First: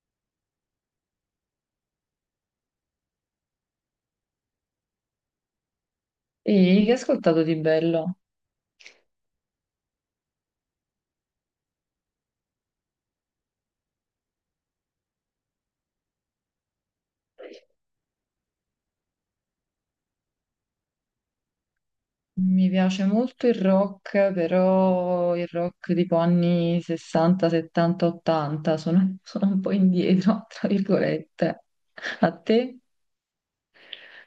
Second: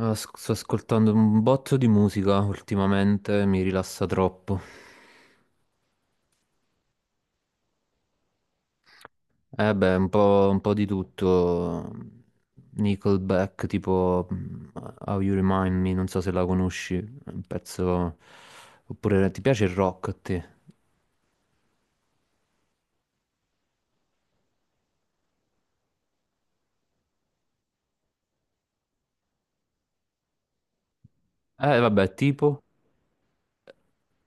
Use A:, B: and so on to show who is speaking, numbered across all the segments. A: Sto ascoltando un botto di musica ultimamente, mi rilassa troppo.
B: E che ho ascoltato di bello?
A: Eh beh, un po' di tutto. Nickelback, tipo How You Remind Me, non so se la conosci, è un pezzo... Oppure ti piace il rock a te?
B: Mi piace molto il rock, però il rock tipo anni 60, 70, 80, sono un po' indietro, tra virgolette.
A: Eh vabbè,
B: A
A: tipo...
B: te?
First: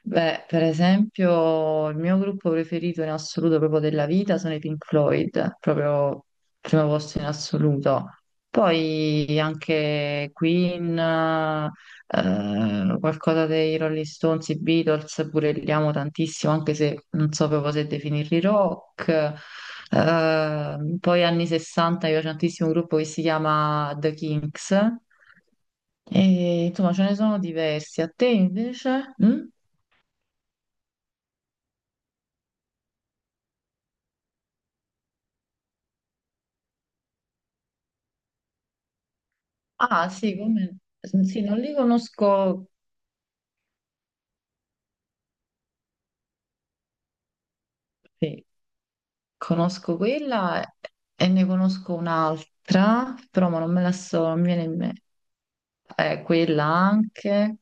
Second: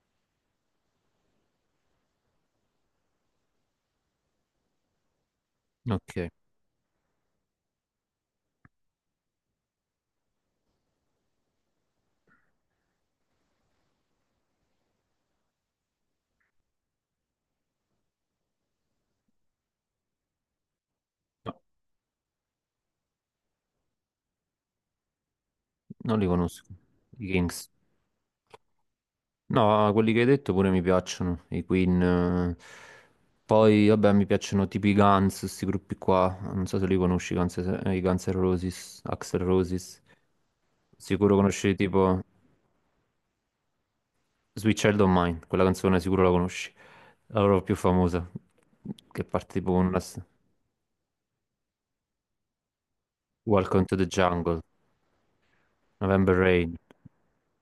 B: Beh, per esempio, il mio gruppo preferito in assoluto proprio della vita sono i Pink Floyd, proprio
A: Ok,
B: primo posto in assoluto. Poi anche Queen, qualcosa dei Rolling Stones, i Beatles, pure li amo tantissimo, anche se non so proprio se definirli rock. Poi anni 60 mi piace tantissimo un gruppo che si chiama The Kinks.
A: non li
B: E,
A: conosco.
B: insomma, ce ne
A: I
B: sono
A: Kings.
B: diversi. A te invece? Mm?
A: No, quelli che hai detto pure mi piacciono, i Queen, eh. Poi, vabbè, mi piacciono tipo i Guns, questi gruppi qua. Non so se li conosci, i Guns N' Roses, Axl Roses.
B: Ah, sì, come...
A: Sicuro
B: Sì, non
A: conosci
B: li
A: tipo
B: conosco,
A: Sweet Child O' Mine, quella canzone sicuro la conosci. La loro più famosa,
B: sì,
A: che parte tipo con
B: conosco
A: una...
B: quella e ne conosco un'altra, però ma non me
A: Welcome
B: la
A: to the
B: so, non mi
A: Jungle,
B: viene in me. Eh,
A: November
B: quella
A: Rain.
B: anche.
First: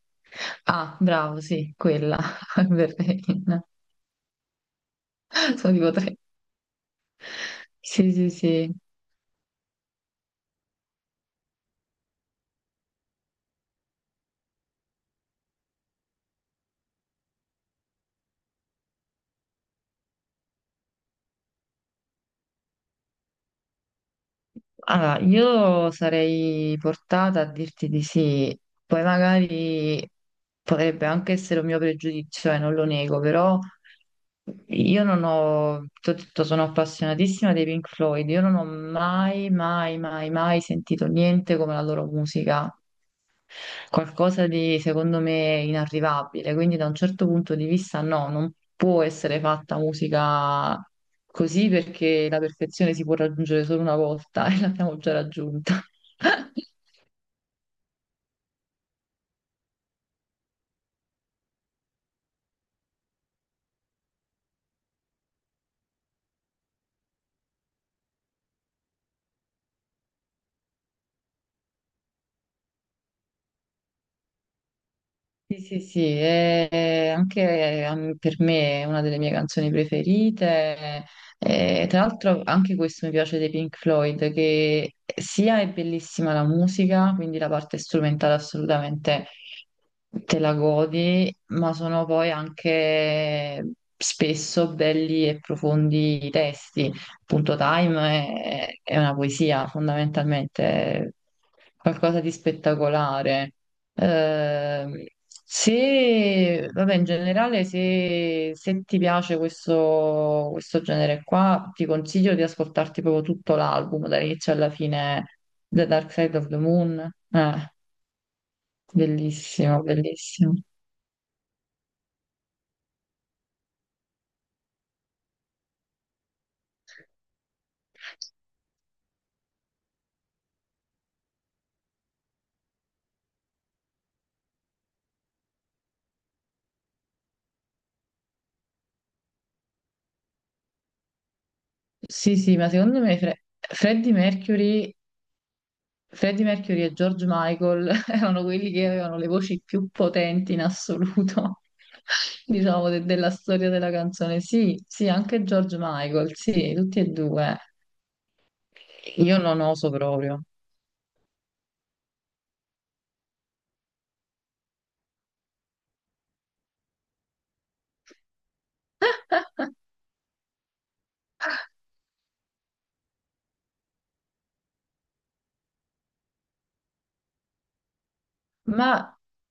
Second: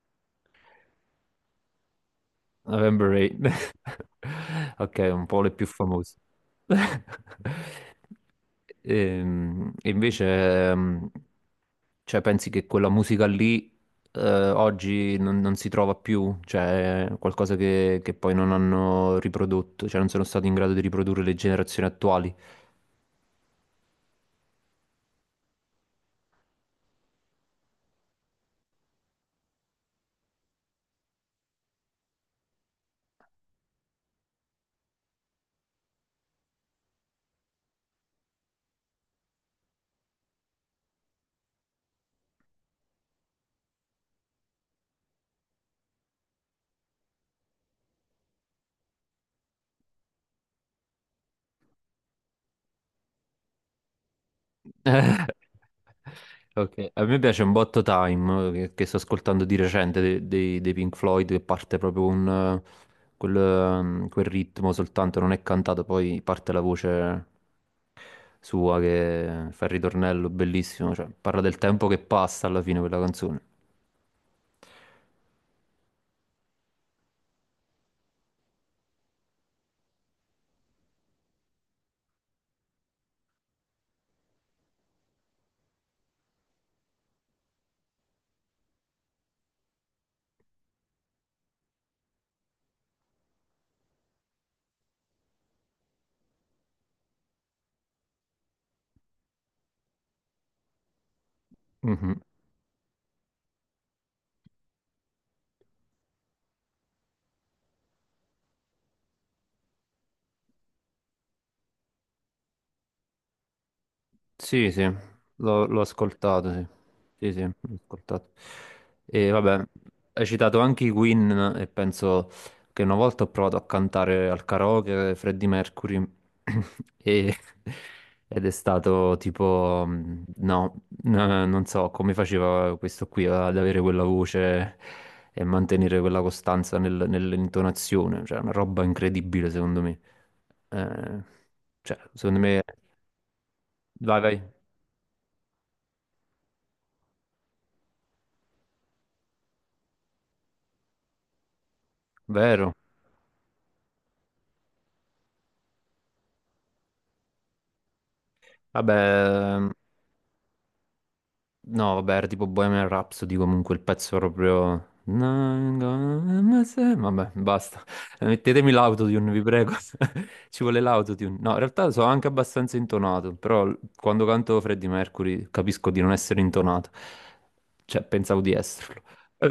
B: Ah, bravo, sì, quella,
A: November Rain.
B: Berlina.
A: Ok, un po' le più
B: Sono tipo
A: famose.
B: tre. Sì, sì, sì.
A: E, invece, ehm, cioè, pensi che quella musica lì oggi non si trova più? Cioè, è qualcosa che poi non hanno riprodotto, cioè non sono stati in grado di riprodurre le generazioni attuali?
B: Allora, io sarei portata a dirti di sì, poi magari potrebbe anche essere un mio pregiudizio, e non lo nego, però... Io non ho, ti ho detto, sono appassionatissima dei Pink Floyd, io non ho mai, mai, mai, mai sentito niente come la loro musica, qualcosa di secondo me inarrivabile, quindi da un certo punto di vista no, non può essere fatta musica così perché la perfezione si può raggiungere solo una volta e l'abbiamo già raggiunta.
A: Ok, a me piace un botto Time che sto ascoltando di recente dei Pink Floyd che parte proprio un, quel, quel ritmo soltanto, non è cantato, poi parte la voce sua che fa il ritornello bellissimo, cioè parla del tempo che passa alla fine quella canzone.
B: Sì, sì, sì, e anche per me è una delle mie canzoni preferite. E tra l'altro anche questo mi piace dei Pink Floyd, che sia è bellissima la musica, quindi la parte strumentale assolutamente te la godi, ma sono poi anche spesso belli e profondi i testi. Appunto, Time è una poesia fondamentalmente,
A: Mhm.
B: qualcosa di spettacolare. Ehm, se, vabbè, in generale, se ti piace questo genere qua, ti consiglio di ascoltarti proprio tutto l'album, dall'inizio
A: Sì,
B: alla
A: sì,
B: fine,
A: l'ho
B: The Dark Side of
A: ascoltato,
B: the
A: sì.
B: Moon.
A: Sì, sì,
B: Eh,
A: l'ho ascoltato. E vabbè,
B: bellissimo,
A: hai
B: bellissimo.
A: citato anche i Queen e penso che una volta ho provato a cantare al karaoke Freddie Mercury e- ed è stato tipo, no, non so come faceva questo qui ad avere quella voce e mantenere quella costanza nell'intonazione, cioè una roba incredibile secondo me. Eh, cioè,
B: Sì,
A: secondo
B: sì,
A: me,
B: ma secondo me Fre- Freddie
A: vai, vai,
B: Mercury Freddie Mercury e George Michael erano quelli che avevano le voci più potenti in assoluto,
A: vero.
B: diciamo, della storia della canzone. Sì, sì, anche George Michael, sì, tutti e due. Io non
A: Vabbè,
B: oso proprio.
A: no, vabbè, era tipo Bohemian Rhapsody comunque il pezzo proprio... Vabbè, basta. Mettetemi l'autotune, vi prego. Ci vuole l'autotune. No, in realtà sono anche abbastanza intonato, però quando canto Freddie Mercury capisco di non essere intonato. Cioè, pensavo di esserlo.
B: Ma,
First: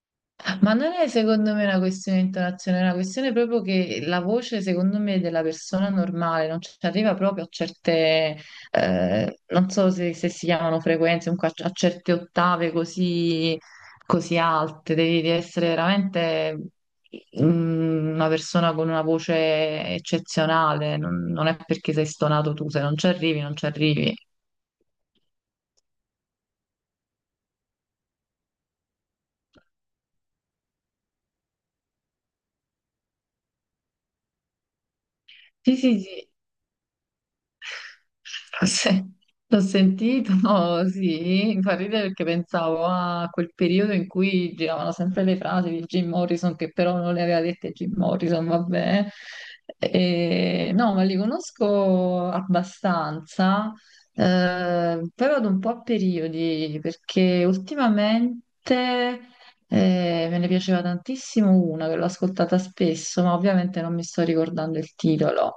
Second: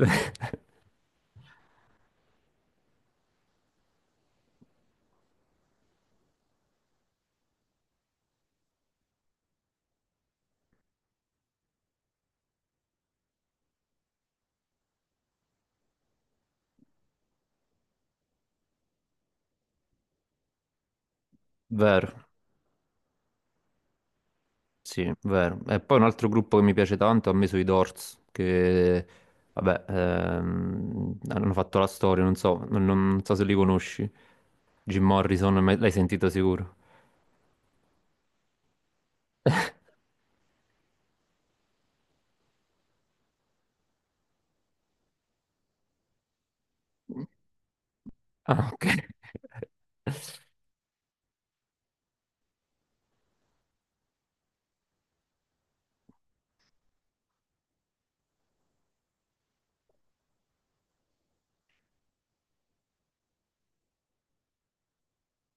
B: ma non è secondo me una questione di intonazione, è una questione proprio che la voce, secondo me, della persona normale non ci arriva proprio a certe, non so se, se si chiamano frequenze, comunque a, certe ottave così alte, devi essere veramente una persona con una voce eccezionale, non è perché sei
A: Vero.
B: stonato tu, se non ci arrivi, non ci arrivi.
A: Sì, vero. E poi un altro gruppo che mi piace tanto, a me sono i Doors, che vabbè, hanno fatto la storia, non so, non so se li conosci. Jim Morrison,
B: Sì,
A: l'hai
B: sì,
A: sentito
B: sì.
A: sicuro?
B: Sì, l'ho sentito, no, sì, mi fa ridere perché pensavo a quel periodo in cui giravano sempre le frasi di Jim Morrison, che però non le aveva dette Jim Morrison,
A: Ah, ok.
B: vabbè. E, no, ma li conosco abbastanza, però ad un po' a periodi, perché ultimamente me ne piaceva tantissimo una che l'ho ascoltata spesso, ma ovviamente non mi sto ricordando il titolo.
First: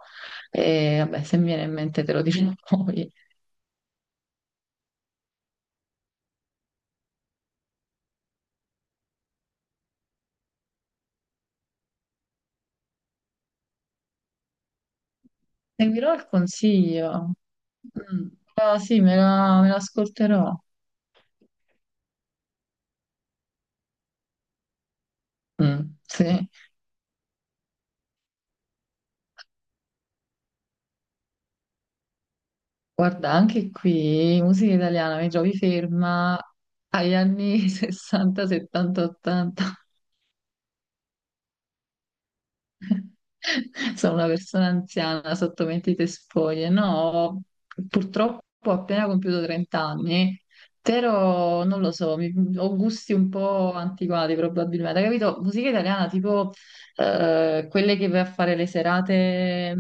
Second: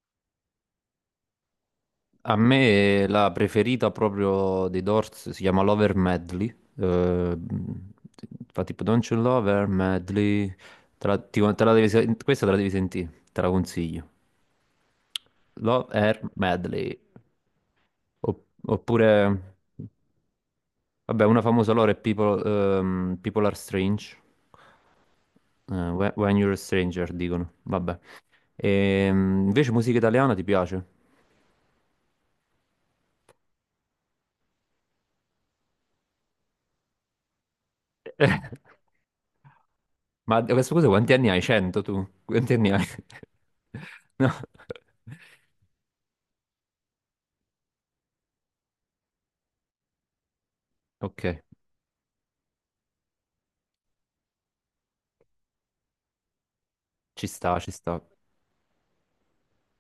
B: E vabbè, se mi viene in mente te lo
A: A
B: dirò
A: me
B: poi.
A: la preferita proprio dei Doors si chiama Lover Medley, fa tipo Don't You Love Her Medley. Te la devi, questa te la devi sentire, te la consiglio. Love
B: Seguirò
A: Her
B: il
A: Medley.
B: consiglio. Mm. Ah, sì,
A: Oppure,
B: me l'ascolterò.
A: vabbè, una famosa loro è People, People Are Strange.
B: Mm,
A: When
B: sì.
A: You're a Stranger, dicono. Vabbè. Invece musica italiana ti piace?
B: Guarda, anche qui, musica italiana, mi trovi ferma agli anni
A: Eh,
B: 60, 70, 80.
A: ma a questo cosa quanti anni hai? 100 tu? Quanti anni hai?
B: Sono una
A: No.
B: persona anziana sotto mentite spoglie. No, purtroppo ho appena compiuto 30 anni,
A: Ok,
B: però non lo so, ho gusti un po' antiquati probabilmente. Capito? Musica italiana tipo
A: ci sta, ci
B: quelle
A: sta.
B: che vai a fare le serate,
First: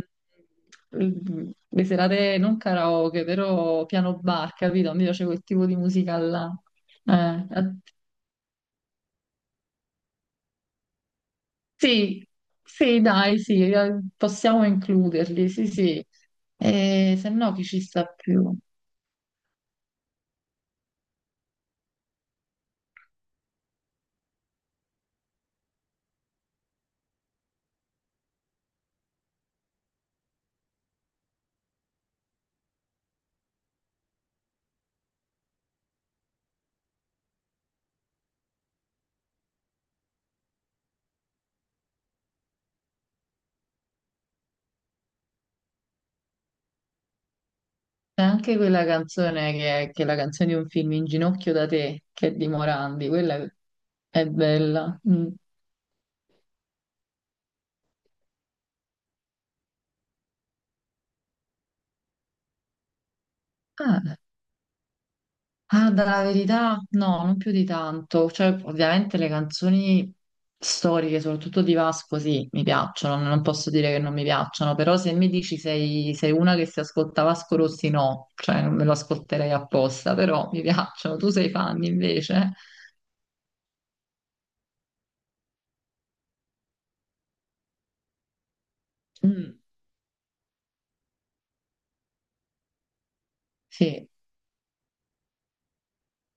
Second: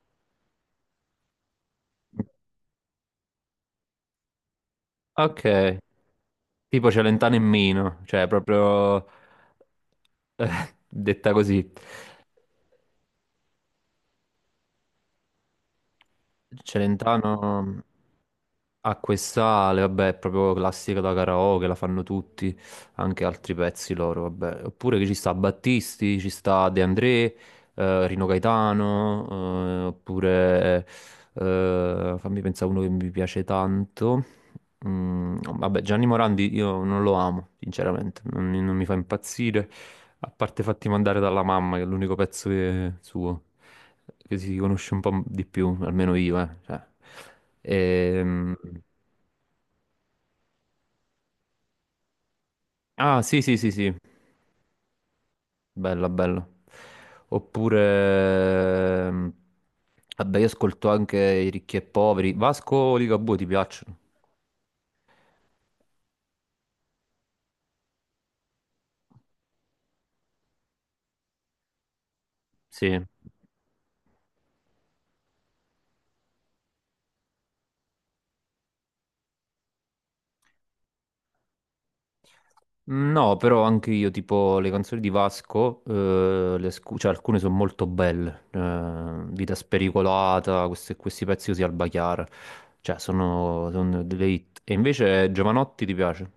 B: le serate non karaoke, però piano bar, capito? Mi piace quel tipo di
A: Ok.
B: musica là.
A: Tipo
B: Eh,
A: Celentano in
B: a-
A: Mino, cioè proprio eh, detta così.
B: sì, sì, dai, sì, possiamo includerli, sì, sì. E se no chi ci
A: Celentano
B: sta più?
A: ha quest'ale, vabbè, è proprio classica da karaoke, la fanno tutti, anche altri pezzi loro, vabbè. Oppure che ci sta Battisti, ci sta De André, Rino Gaetano, oppure fammi pensare a uno che mi piace tanto. Mm, vabbè, Gianni Morandi io non lo amo, sinceramente, non, mi non mi fa impazzire, a parte fatti mandare dalla mamma, che è l'unico pezzo suo, che si conosce un po' di più, almeno io, eh. Cioè.
B: C'è
A: Ehm,
B: anche quella canzone che è la canzone di un film In ginocchio da te, che è di Morandi,
A: Ah, sì,
B: quella
A: sì, sì, sì,
B: è bella. Mm.
A: bella, bella. Oppure, vabbè, io ascolto anche i ricchi e poveri. Vasco o Ligabue ti piacciono?
B: Ah, ah, dalla verità, no, non più di tanto. Cioè, ovviamente le canzoni storiche, soprattutto di Vasco, sì, mi
A: Sì.
B: piacciono, non posso dire che non mi piacciono, però se mi dici sei una che si ascolta Vasco Rossi, no, cioè non me lo ascolterei apposta, però mi piacciono, tu sei fan invece.
A: No, però anche io, tipo le canzoni di Vasco, cioè, alcune sono molto belle. Eh, Vita
B: Mm,
A: spericolata, questi pezzi così al Chiara. Cioè, sono, sono
B: sì.
A: delle hit. E invece Giovanotti ti piace?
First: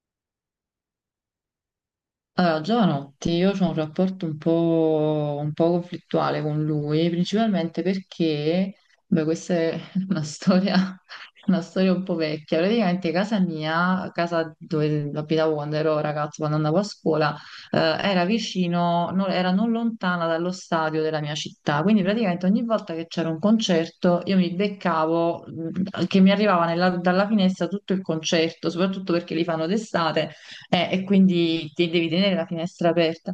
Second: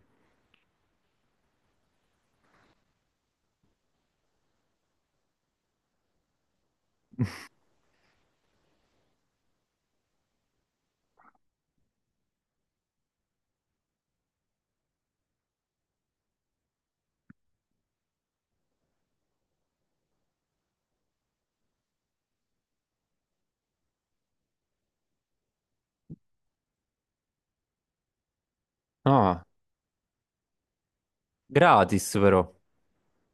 B: Allora, giovanotti, io ho un rapporto un po' conflittuale con lui, principalmente perché, beh, questa è una storia, una storia, un po' vecchia. Praticamente casa mia, casa dove abitavo quando ero ragazzo, quando andavo a scuola, era vicino, era non lontana dallo stadio della mia città. Quindi praticamente ogni volta che c'era un concerto, io mi beccavo, che mi arrivava dalla finestra tutto il concerto, soprattutto perché li
A: Ah,
B: fanno d'estate e quindi ti devi
A: gratis
B: tenere la
A: però.
B: finestra aperta.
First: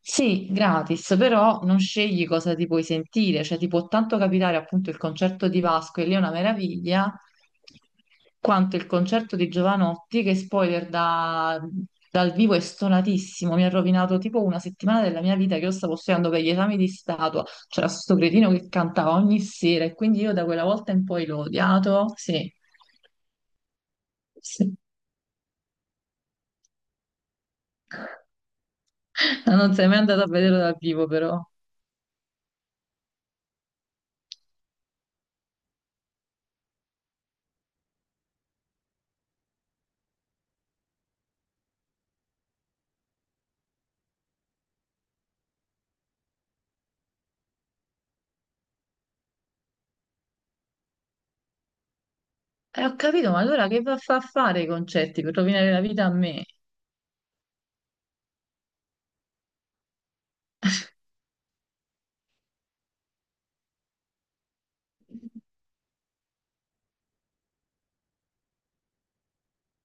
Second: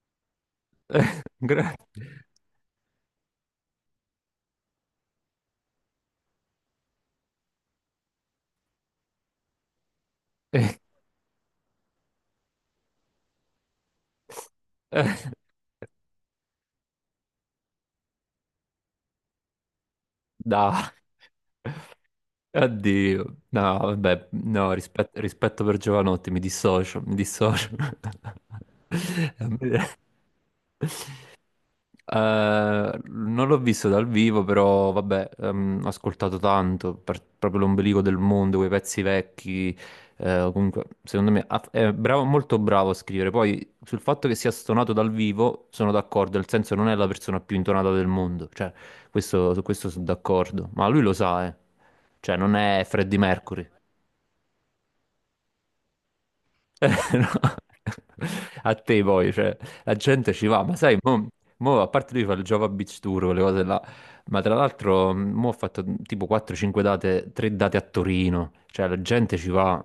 B: Sì, gratis, però
A: Gra-
B: non scegli cosa ti puoi sentire, cioè ti può tanto capitare appunto il concerto di Vasco e lì è una meraviglia, quanto il concerto di Giovanotti che spoiler dal vivo è stonatissimo, mi ha rovinato tipo una settimana
A: eh,
B: della mia vita che io stavo studiando per gli esami di statua, c'era sto cretino che cantava ogni sera e quindi io da quella
A: dai,
B: volta in poi l'ho odiato, sì,
A: addio. No, vabbè, no,
B: sì.
A: rispetto per Giovanotti, mi dissocio.
B: Non sei mai andato a vederlo dal vivo però.
A: Non l'ho visto dal vivo, però vabbè, ho ascoltato tanto, proprio l'ombelico del mondo, quei pezzi vecchi. Eh, comunque, secondo me è bravo, molto bravo a scrivere. Poi sul fatto che sia stonato dal vivo sono d'accordo, nel senso non è la persona più intonata del mondo, cioè su questo sono d'accordo, ma lui lo sa, eh. Cioè non è
B: Ho
A: Freddie
B: capito, ma allora
A: Mercury.
B: che va a fa fare i concerti per rovinare la vita a me?
A: No. A te poi, cioè, la gente ci va, ma sai, a parte lui fa il Java Beach Tour, quelle cose là, ma tra l'altro mo ho fatto tipo 4-5 date, 3 date a Torino, cioè la gente ci va,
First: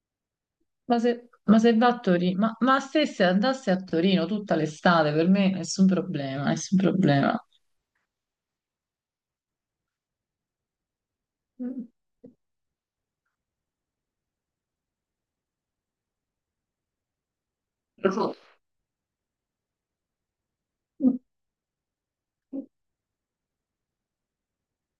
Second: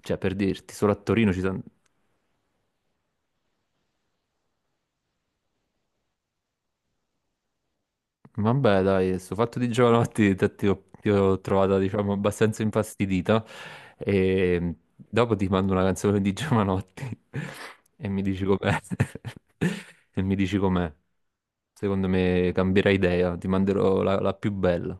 A: cioè per dirti, solo a
B: Ma se,
A: Torino ci
B: ma
A: sono...
B: se va a Torino, ma se andasse a Torino tutta l'estate, per me nessun problema, nessun problema.
A: Vabbè, dai, sto fatto di giovanotti ti ho trovata, diciamo, abbastanza infastidita e dopo ti mando una canzone di Giovanotti e mi dici com'è. E mi dici com'è. Secondo me cambierai idea, ti manderò la più bella.